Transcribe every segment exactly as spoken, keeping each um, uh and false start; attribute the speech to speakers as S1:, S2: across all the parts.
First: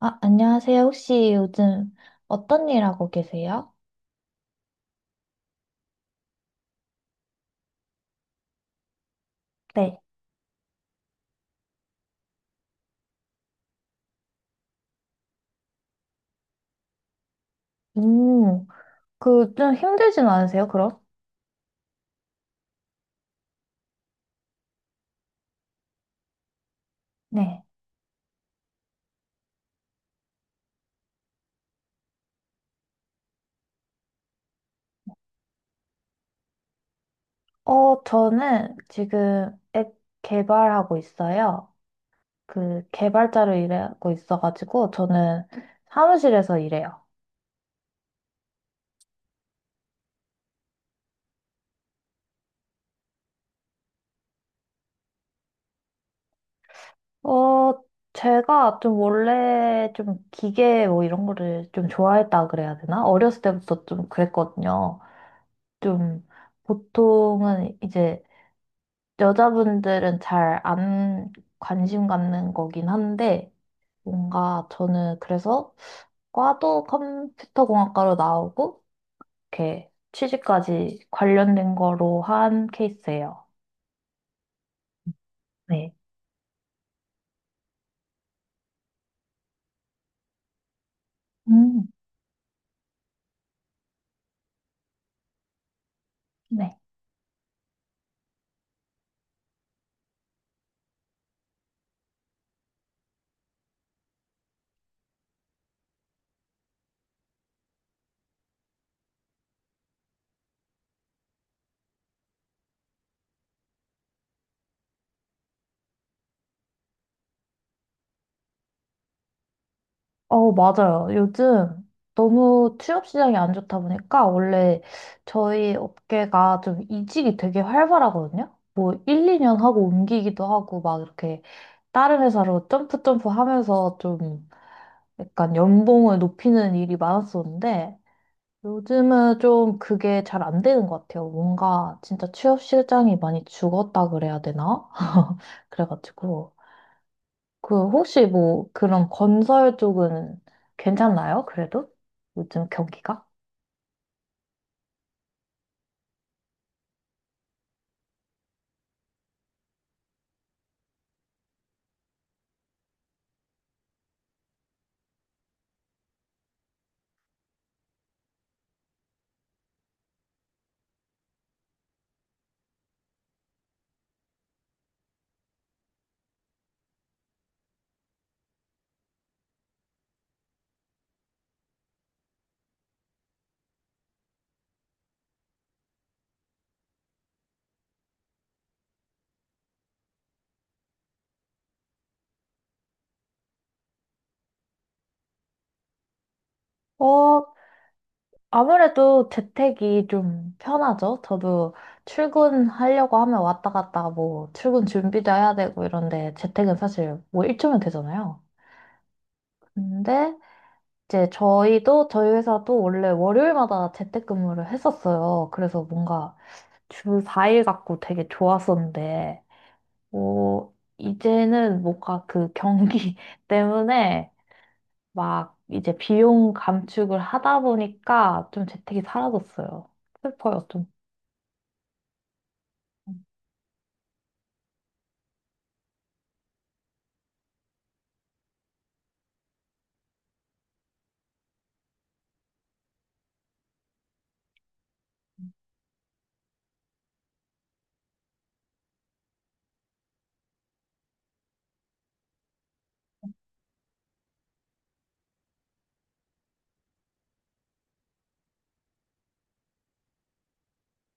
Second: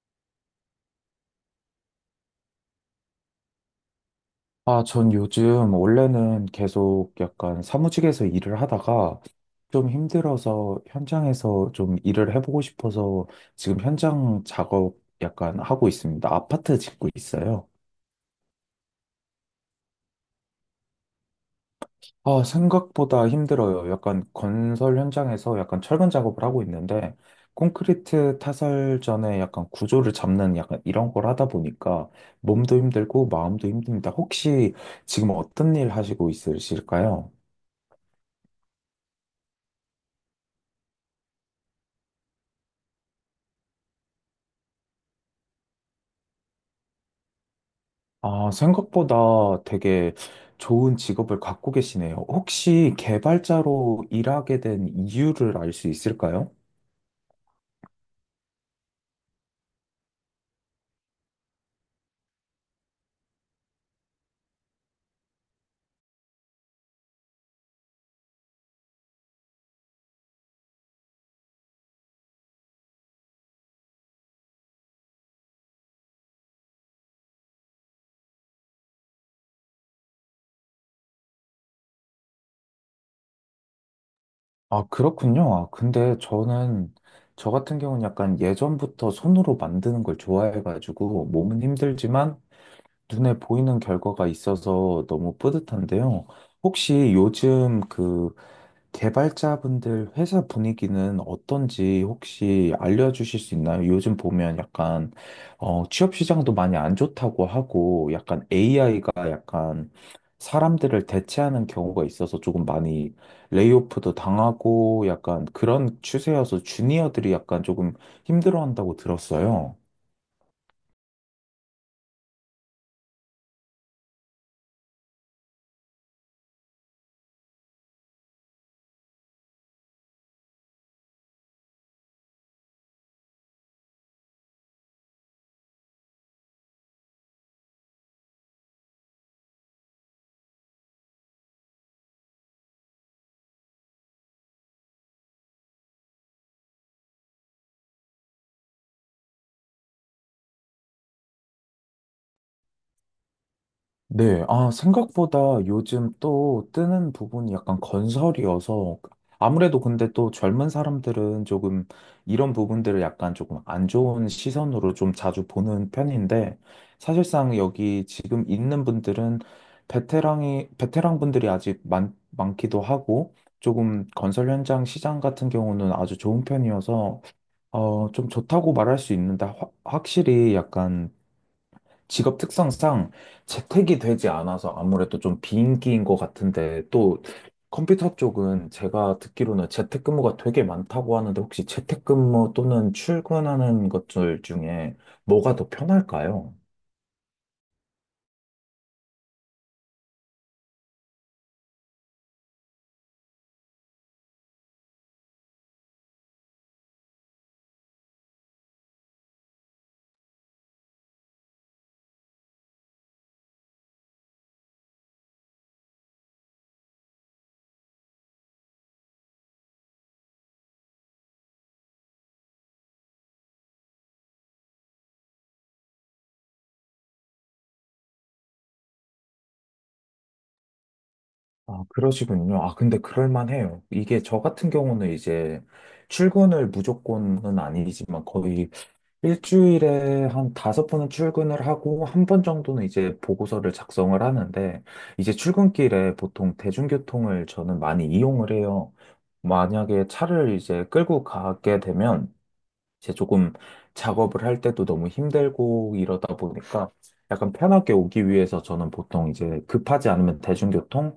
S1: 아, 안녕하세요. 혹시 요즘 어떤 일 하고 계세요?
S2: 아, 전 요즘 원래는 계속 약간 사무직에서 일을 하다가 좀
S1: 네.
S2: 힘들어서 현장에서 좀 일을 해보고 싶어서 지금 현장 작업 약간 하고 있습니다. 아파트 짓고 있어요.
S1: 음, 그 좀 힘들진 않으세요, 그럼?
S2: 아, 생각보다 힘들어요. 약간 건설 현장에서 약간 철근 작업을 하고 있는데
S1: 네.
S2: 콘크리트 타설 전에 약간 구조를 잡는 약간 이런 걸 하다 보니까 몸도 힘들고 마음도 힘듭니다. 혹시 지금 어떤 일 하시고 있으실까요?
S1: 어, 저는 지금 앱 개발하고 있어요. 그 개발자로 일하고 있어가지고 저는 사무실에서 일해요.
S2: 아, 생각보다 되게 좋은 직업을 갖고 계시네요. 혹시 개발자로 일하게 된 이유를 알 수 있을까요?
S1: 어, 제가 좀 원래 좀 기계 뭐 이런 거를 좀 좋아했다 그래야 되나? 어렸을 때부터 좀 그랬거든요. 좀 보통은 이제 여자분들은 잘 안 관심 갖는 거긴 한데, 뭔가 저는 그래서 과도 컴퓨터공학과로 나오고, 이렇게 취직까지 관련된 거로 한 케이스예요.
S2: 아, 그렇군요. 아,
S1: 네.
S2: 근데 저는, 저 같은 경우는 약간 예전부터 손으로 만드는 걸 좋아해가지고, 몸은
S1: 음,
S2: 힘들지만 눈에 보이는 결과가 있어서 너무 뿌듯한데요.
S1: 네.
S2: 혹시 요즘 그 개발자분들 회사 분위기는 어떤지 혹시 알려주실 수 있나요? 요즘 보면 약간 어, 취업 시장도 많이 안 좋다고 하고 약간 에이아이가 약간 사람들을 대체하는 경우가 있어서 조금 많이 레이오프도 당하고 약간 그런 추세여서 주니어들이 약간 조금 힘들어한다고 들었어요.
S1: 어, 맞아요. 요즘 너무 취업 시장이 안 좋다 보니까 원래 저희 업계가 좀 이직이 되게 활발하거든요. 뭐 일, 이 년 하고 옮기기도 하고 막 이렇게 다른 회사로 점프 점프 하면서 좀 약간 연봉을 높이는 일이 많았었는데 요즘은 좀 그게 잘 안 되는 것 같아요. 뭔가 진짜 취업 시장이 많이 죽었다 그래야 되나? 그래가지고 그 혹시 뭐 그런 건설 쪽은 괜찮나요? 그래도 요즘 경기가?
S2: 네, 아, 생각보다 요즘 또 뜨는 부분이 약간 건설이어서 아무래도 근데 또 젊은 사람들은 조금 이런 부분들을 약간 조금 안 좋은 시선으로 좀 자주 보는 편인데 사실상 여기 지금 있는 분들은 베테랑이, 베테랑 분들이 아직 많, 많기도 하고 조금 건설 현장 시장 같은 경우는 아주 좋은 편이어서 어, 좀 좋다고 말할 수 있는데 확- 확실히 약간 직업 특성상 재택이 되지 않아서 아무래도 좀 비인기인 것 같은데 또 컴퓨터 쪽은 제가 듣기로는 재택근무가 되게 많다고 하는데 혹시 재택근무 또는 출근하는 것들 중에 뭐가 더 편할까요?
S1: 어, 아무래도 재택이 좀 편하죠. 저도 출근하려고 하면 왔다 갔다 뭐 출근 준비도 해야 되고 이런데 재택은 사실 뭐 일 초면 되잖아요. 근데 이제 저희도 저희 회사도 원래 월요일마다 재택근무를 했었어요. 그래서 뭔가 주 사 일 갖고 되게 좋았었는데, 어, 이제는 뭔가 그 경기 때문에 막 이제 비용 감축을 하다 보니까 좀 재택이 사라졌어요. 슬퍼요, 좀.
S2: 아, 그러시군요. 아, 근데 그럴만해요. 이게 저 같은 경우는 이제 출근을 무조건은 아니지만 거의 일주일에 한 다섯 번은 출근을 하고 한 번 정도는 이제 보고서를 작성을 하는데 이제 출근길에 보통 대중교통을 저는 많이 이용을 해요. 만약에 차를 이제 끌고 가게 되면 이제 조금 작업을 할 때도 너무 힘들고 이러다 보니까 약간 편하게 오기 위해서 저는 보통 이제 급하지 않으면 대중교통,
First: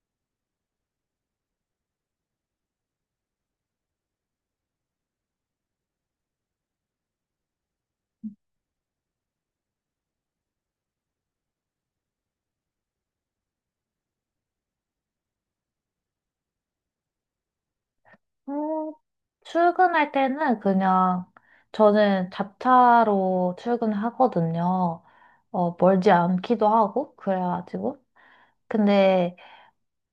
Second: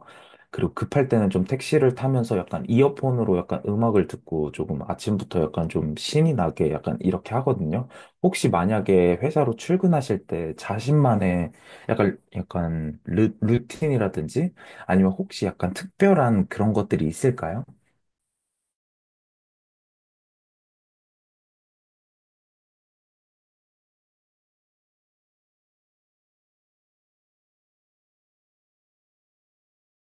S2: 그리고 급할 때는 좀 택시를 타면서 약간 이어폰으로 약간 음악을 듣고 조금 아침부터 약간 좀 신이 나게 약간 이렇게 하거든요. 혹시 만약에 회사로 출근하실 때 자신만의 약간, 약간 루, 루틴이라든지 아니면 혹시 약간 특별한 그런 것들이 있을까요?
S1: 음, 출근할 때는 그냥 저는 자차로 출근하거든요. 어, 멀지 않기도 하고 그래가지고 근데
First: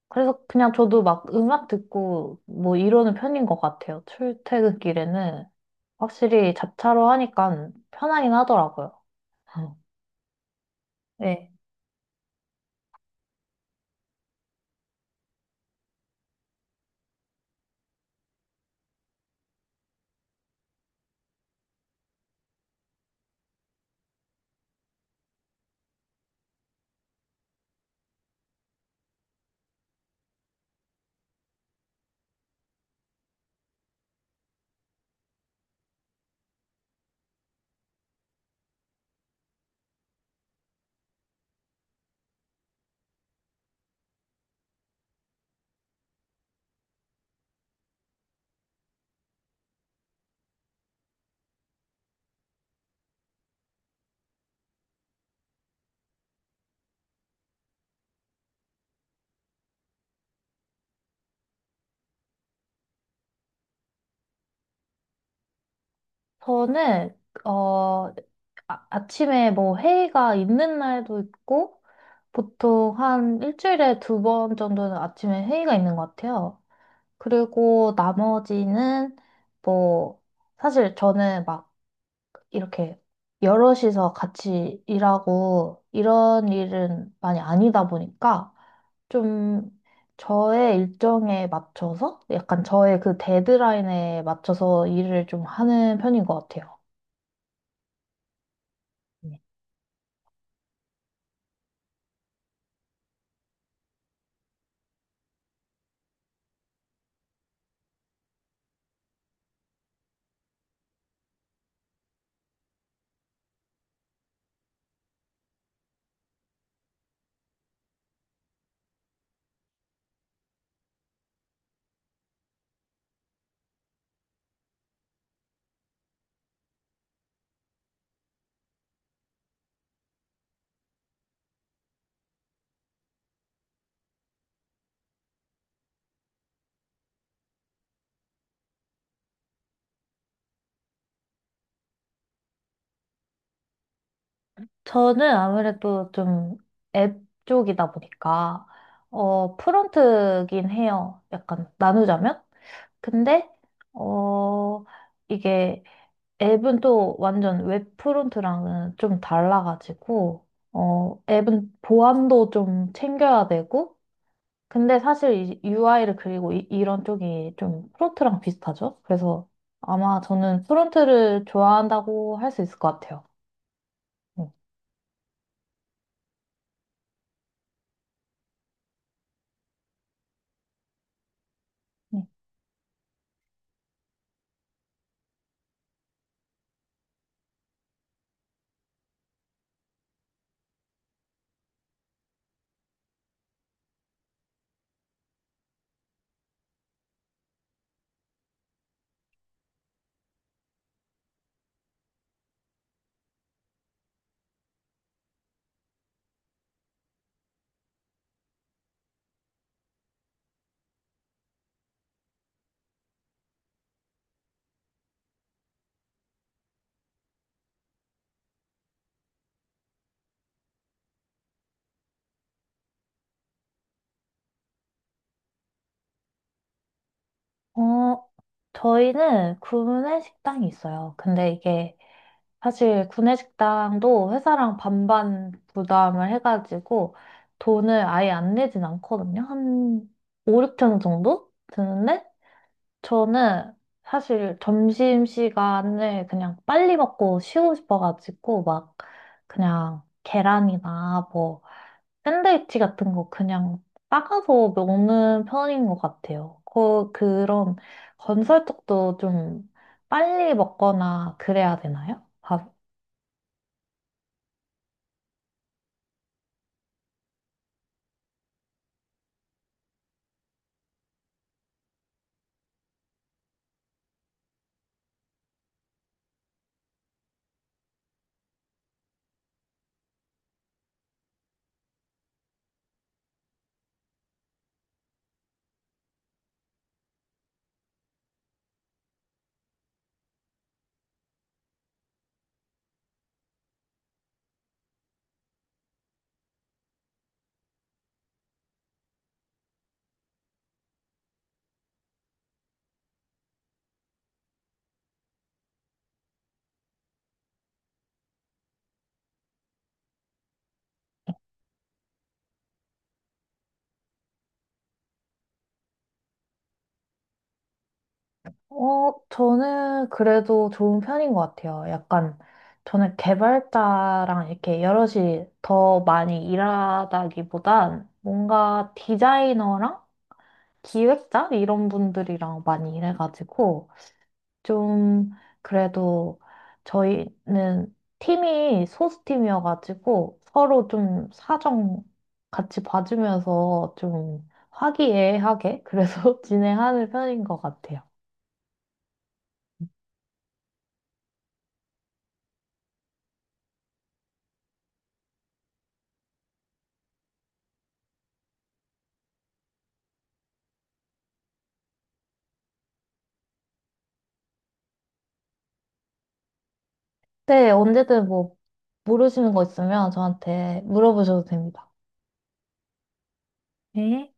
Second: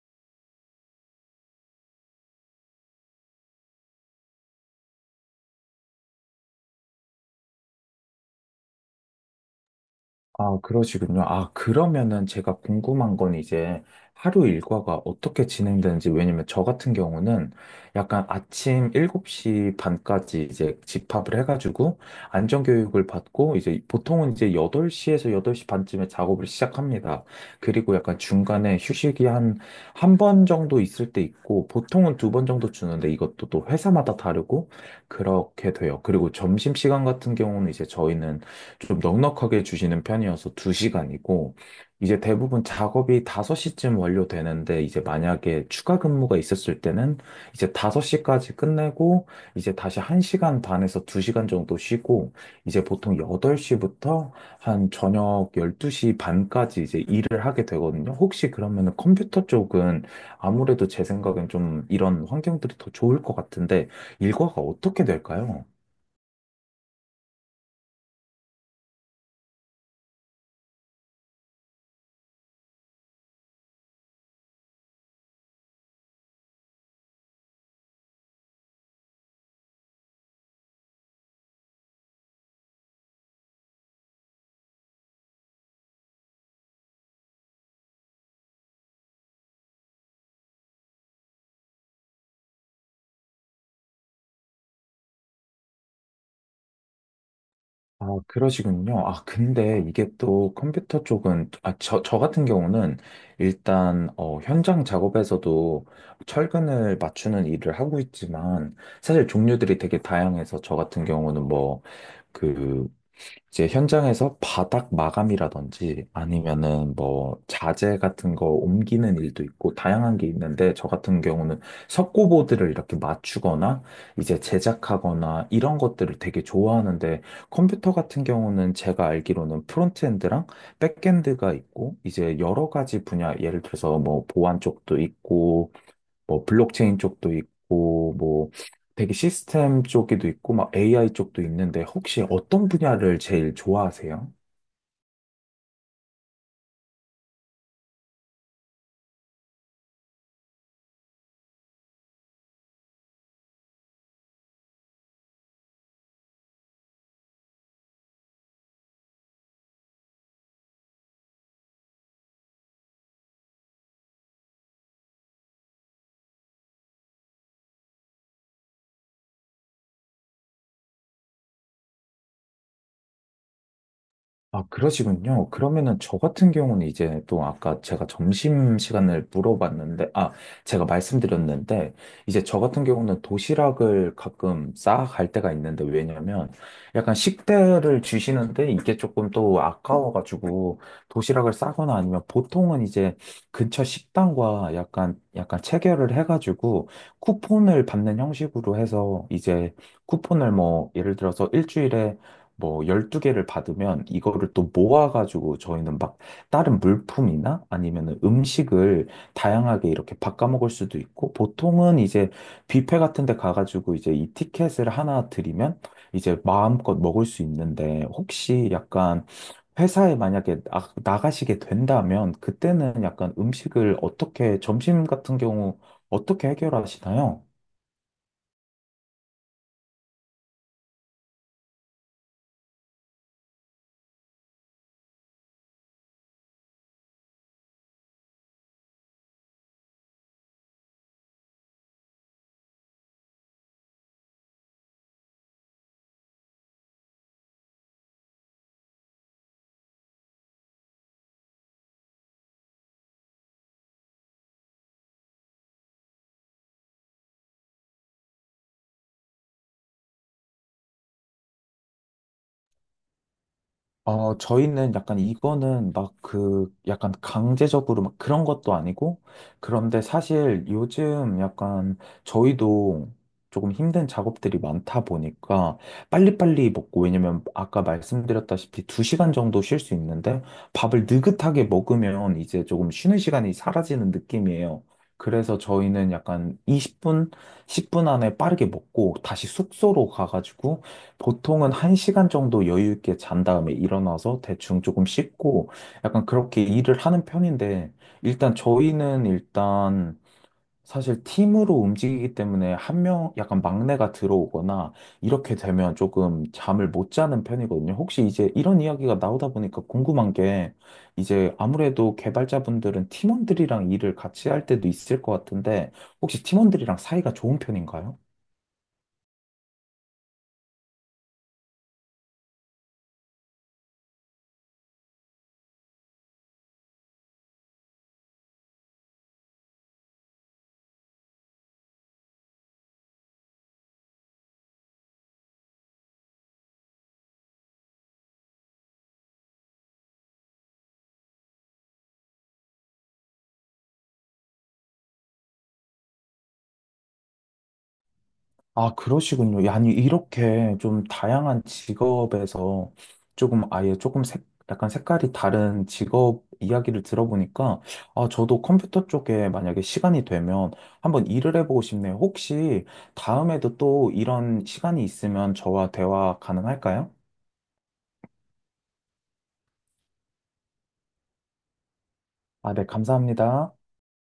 S1: 그래서 그냥 저도 막 음악 듣고 뭐 이러는 편인 것 같아요. 출퇴근길에는 확실히 자차로 하니까 편하긴 하더라고요. 음.
S2: 아, 그러시군요.
S1: 네.
S2: 아, 그러면은 제가 궁금한 건 이제 하루 일과가 어떻게 진행되는지, 왜냐면 저 같은 경우는 약간 아침 일곱 시 반까지 이제 집합을 해가지고 안전교육을 받고 이제 보통은 이제 여덟 시에서 여덟 시 반쯤에 작업을 시작합니다. 그리고 약간 중간에 휴식이 한, 한 번 정도 있을 때 있고 보통은 두 번 정도 주는데 이것도 또 회사마다 다르고 그렇게 돼요. 그리고 점심시간 같은 경우는 이제 저희는 좀 넉넉하게 주시는 편이어서 두 시간이고, 이제 대부분 작업이 다섯 시쯤 완료되는데, 이제 만약에 추가 근무가 있었을 때는 이제 다섯 시까지 끝내고, 이제 다시 한 시간 반에서 두 시간 정도 쉬고, 이제 보통 여덟 시부터 한 저녁 열두 시 반까지 이제 일을 하게 되거든요. 혹시 그러면은 컴퓨터 쪽은 아무래도 제 생각엔 좀 이런 환경들이 더 좋을 것 같은데, 일과가 어떻게 될까요?
S1: 저는, 어, 아, 아침에 뭐 회의가 있는 날도 있고, 보통 한 일주일에 두 번 정도는 아침에 회의가 있는 것 같아요. 그리고 나머지는 뭐, 사실 저는 막 이렇게 여럿이서 같이 일하고 이런 일은 많이 아니다 보니까 좀 저의 일정에 맞춰서 약간 저의 그 데드라인에 맞춰서 일을 좀 하는 편인 것 같아요.
S2: 아, 그러시군요. 아,
S1: 네.
S2: 근데 이게 또 컴퓨터 쪽은, 아, 저, 저 같은 경우는 일단, 어, 현장 작업에서도 철근을 맞추는 일을 하고 있지만, 사실 종류들이 되게 다양해서 저 같은 경우는 뭐, 그 이제 현장에서 바닥 마감이라든지 아니면은 뭐 자재 같은 거 옮기는 일도 있고 다양한 게 있는데 저 같은 경우는 석고보드를 이렇게 맞추거나 이제 제작하거나 이런 것들을 되게 좋아하는데 컴퓨터 같은 경우는 제가 알기로는 프론트엔드랑 백엔드가 있고 이제 여러 가지 분야 예를 들어서 뭐 보안 쪽도 있고 뭐 블록체인 쪽도 있고 뭐 되게 시스템 쪽에도 있고 막 에이아이 쪽도 있는데 혹시 어떤 분야를 제일 좋아하세요?
S1: 저는 아무래도 좀 앱 쪽이다 보니까 어 프론트긴 해요. 약간 나누자면. 근데 어 이게 앱은 또 완전 웹 프론트랑은 좀 달라가지고, 어, 앱은 보안도 좀 챙겨야 되고, 근데 사실 유아이를 그리고 이, 이런 쪽이 좀 프론트랑 비슷하죠? 그래서 아마 저는 프론트를 좋아한다고 할 수 있을 것 같아요. 네.
S2: 아, 그러시군요. 그러면은 저 같은 경우는 이제 또 아까 제가 점심 시간을 물어봤는데, 아, 제가 말씀드렸는데,
S1: 네.
S2: 이제 저 같은 경우는 도시락을 가끔 싸갈 때가 있는데, 왜냐면 약간 식대를 주시는데 이게 조금 또 아까워가지고 도시락을 싸거나 아니면 보통은 이제 근처 식당과 약간, 약간 체결을 해가지고 쿠폰을 받는 형식으로 해서 이제 쿠폰을 뭐 예를 들어서 일주일에 뭐 열두 개를 받으면 이거를 또 모아가지고 저희는 막 다른 물품이나 아니면 음식을 다양하게 이렇게 바꿔 먹을 수도 있고 보통은 이제 뷔페 같은 데 가가지고 이제 이 티켓을 하나 드리면 이제 마음껏 먹을 수 있는데 혹시 약간 회사에 만약에 나, 나가시게 된다면 그때는 약간 음식을 어떻게 점심 같은 경우 어떻게 해결하시나요?
S1: 어, 저희는 구내 식당이 있어요. 근데 이게 사실 구내식당도 회사랑 반반 부담을 해가지고 돈을 아예 안 내진 않거든요. 한 오, 육천 원 정도 드는데 저는 사실 점심시간을 그냥 빨리 먹고 쉬고 싶어가지고 막 그냥 계란이나 뭐 샌드위치 같은 거 그냥 싸가서 먹는 편인 것 같아요. 그, 그런 건설 쪽도 좀 빨리 먹거나 그래야 되나요?
S2: 어, 저희는 약간 이거는 막 그, 약간 강제적으로 막 그런 것도 아니고, 그런데 사실 요즘 약간 저희도 조금 힘든 작업들이 많다 보니까 빨리빨리 먹고, 왜냐면 아까 말씀드렸다시피 두시간 정도 쉴 수 있는데 밥을 느긋하게 먹으면 이제 조금 쉬는 시간이 사라지는 느낌이에요. 그래서 저희는 약간 이십 분, 십 분 안에 빠르게 먹고 다시 숙소로 가가지고 보통은 한시간 정도 여유 있게 잔 다음에 일어나서 대충 조금 씻고 약간 그렇게 일을 하는 편인데 일단 저희는 일단 사실 팀으로 움직이기 때문에 한 명 약간 막내가 들어오거나 이렇게 되면 조금 잠을 못 자는 편이거든요. 혹시 이제 이런 이야기가 나오다 보니까 궁금한 게 이제 아무래도 개발자분들은 팀원들이랑 일을 같이 할 때도 있을 것 같은데 혹시 팀원들이랑 사이가 좋은 편인가요?
S1: 어, 저는 그래도 좋은 편인 것 같아요. 약간, 저는 개발자랑 이렇게 여럿이 더 많이 일하다기보단 뭔가 디자이너랑 기획자? 이런 분들이랑 많이 일해가지고, 좀, 그래도 저희는 팀이 소수팀이어가지고 서로 좀 사정 같이 봐주면서 좀 화기애애하게 그래서 진행하는 편인 것 같아요.
S2: 아, 그러시군요. 야, 아니, 이렇게 좀 다양한 직업에서 조금 아예 조금 색, 약간 색깔이 다른 직업 이야기를 들어보니까, 아, 저도 컴퓨터 쪽에 만약에 시간이 되면 한번 일을 해보고 싶네요. 혹시 다음에도 또 이런 시간이 있으면 저와 대화 가능할까요?
S1: 네, 언제든 뭐 모르시는 거 있으면 저한테 물어보셔도 됩니다.
S2: 아, 네, 감사합니다.
S1: 네.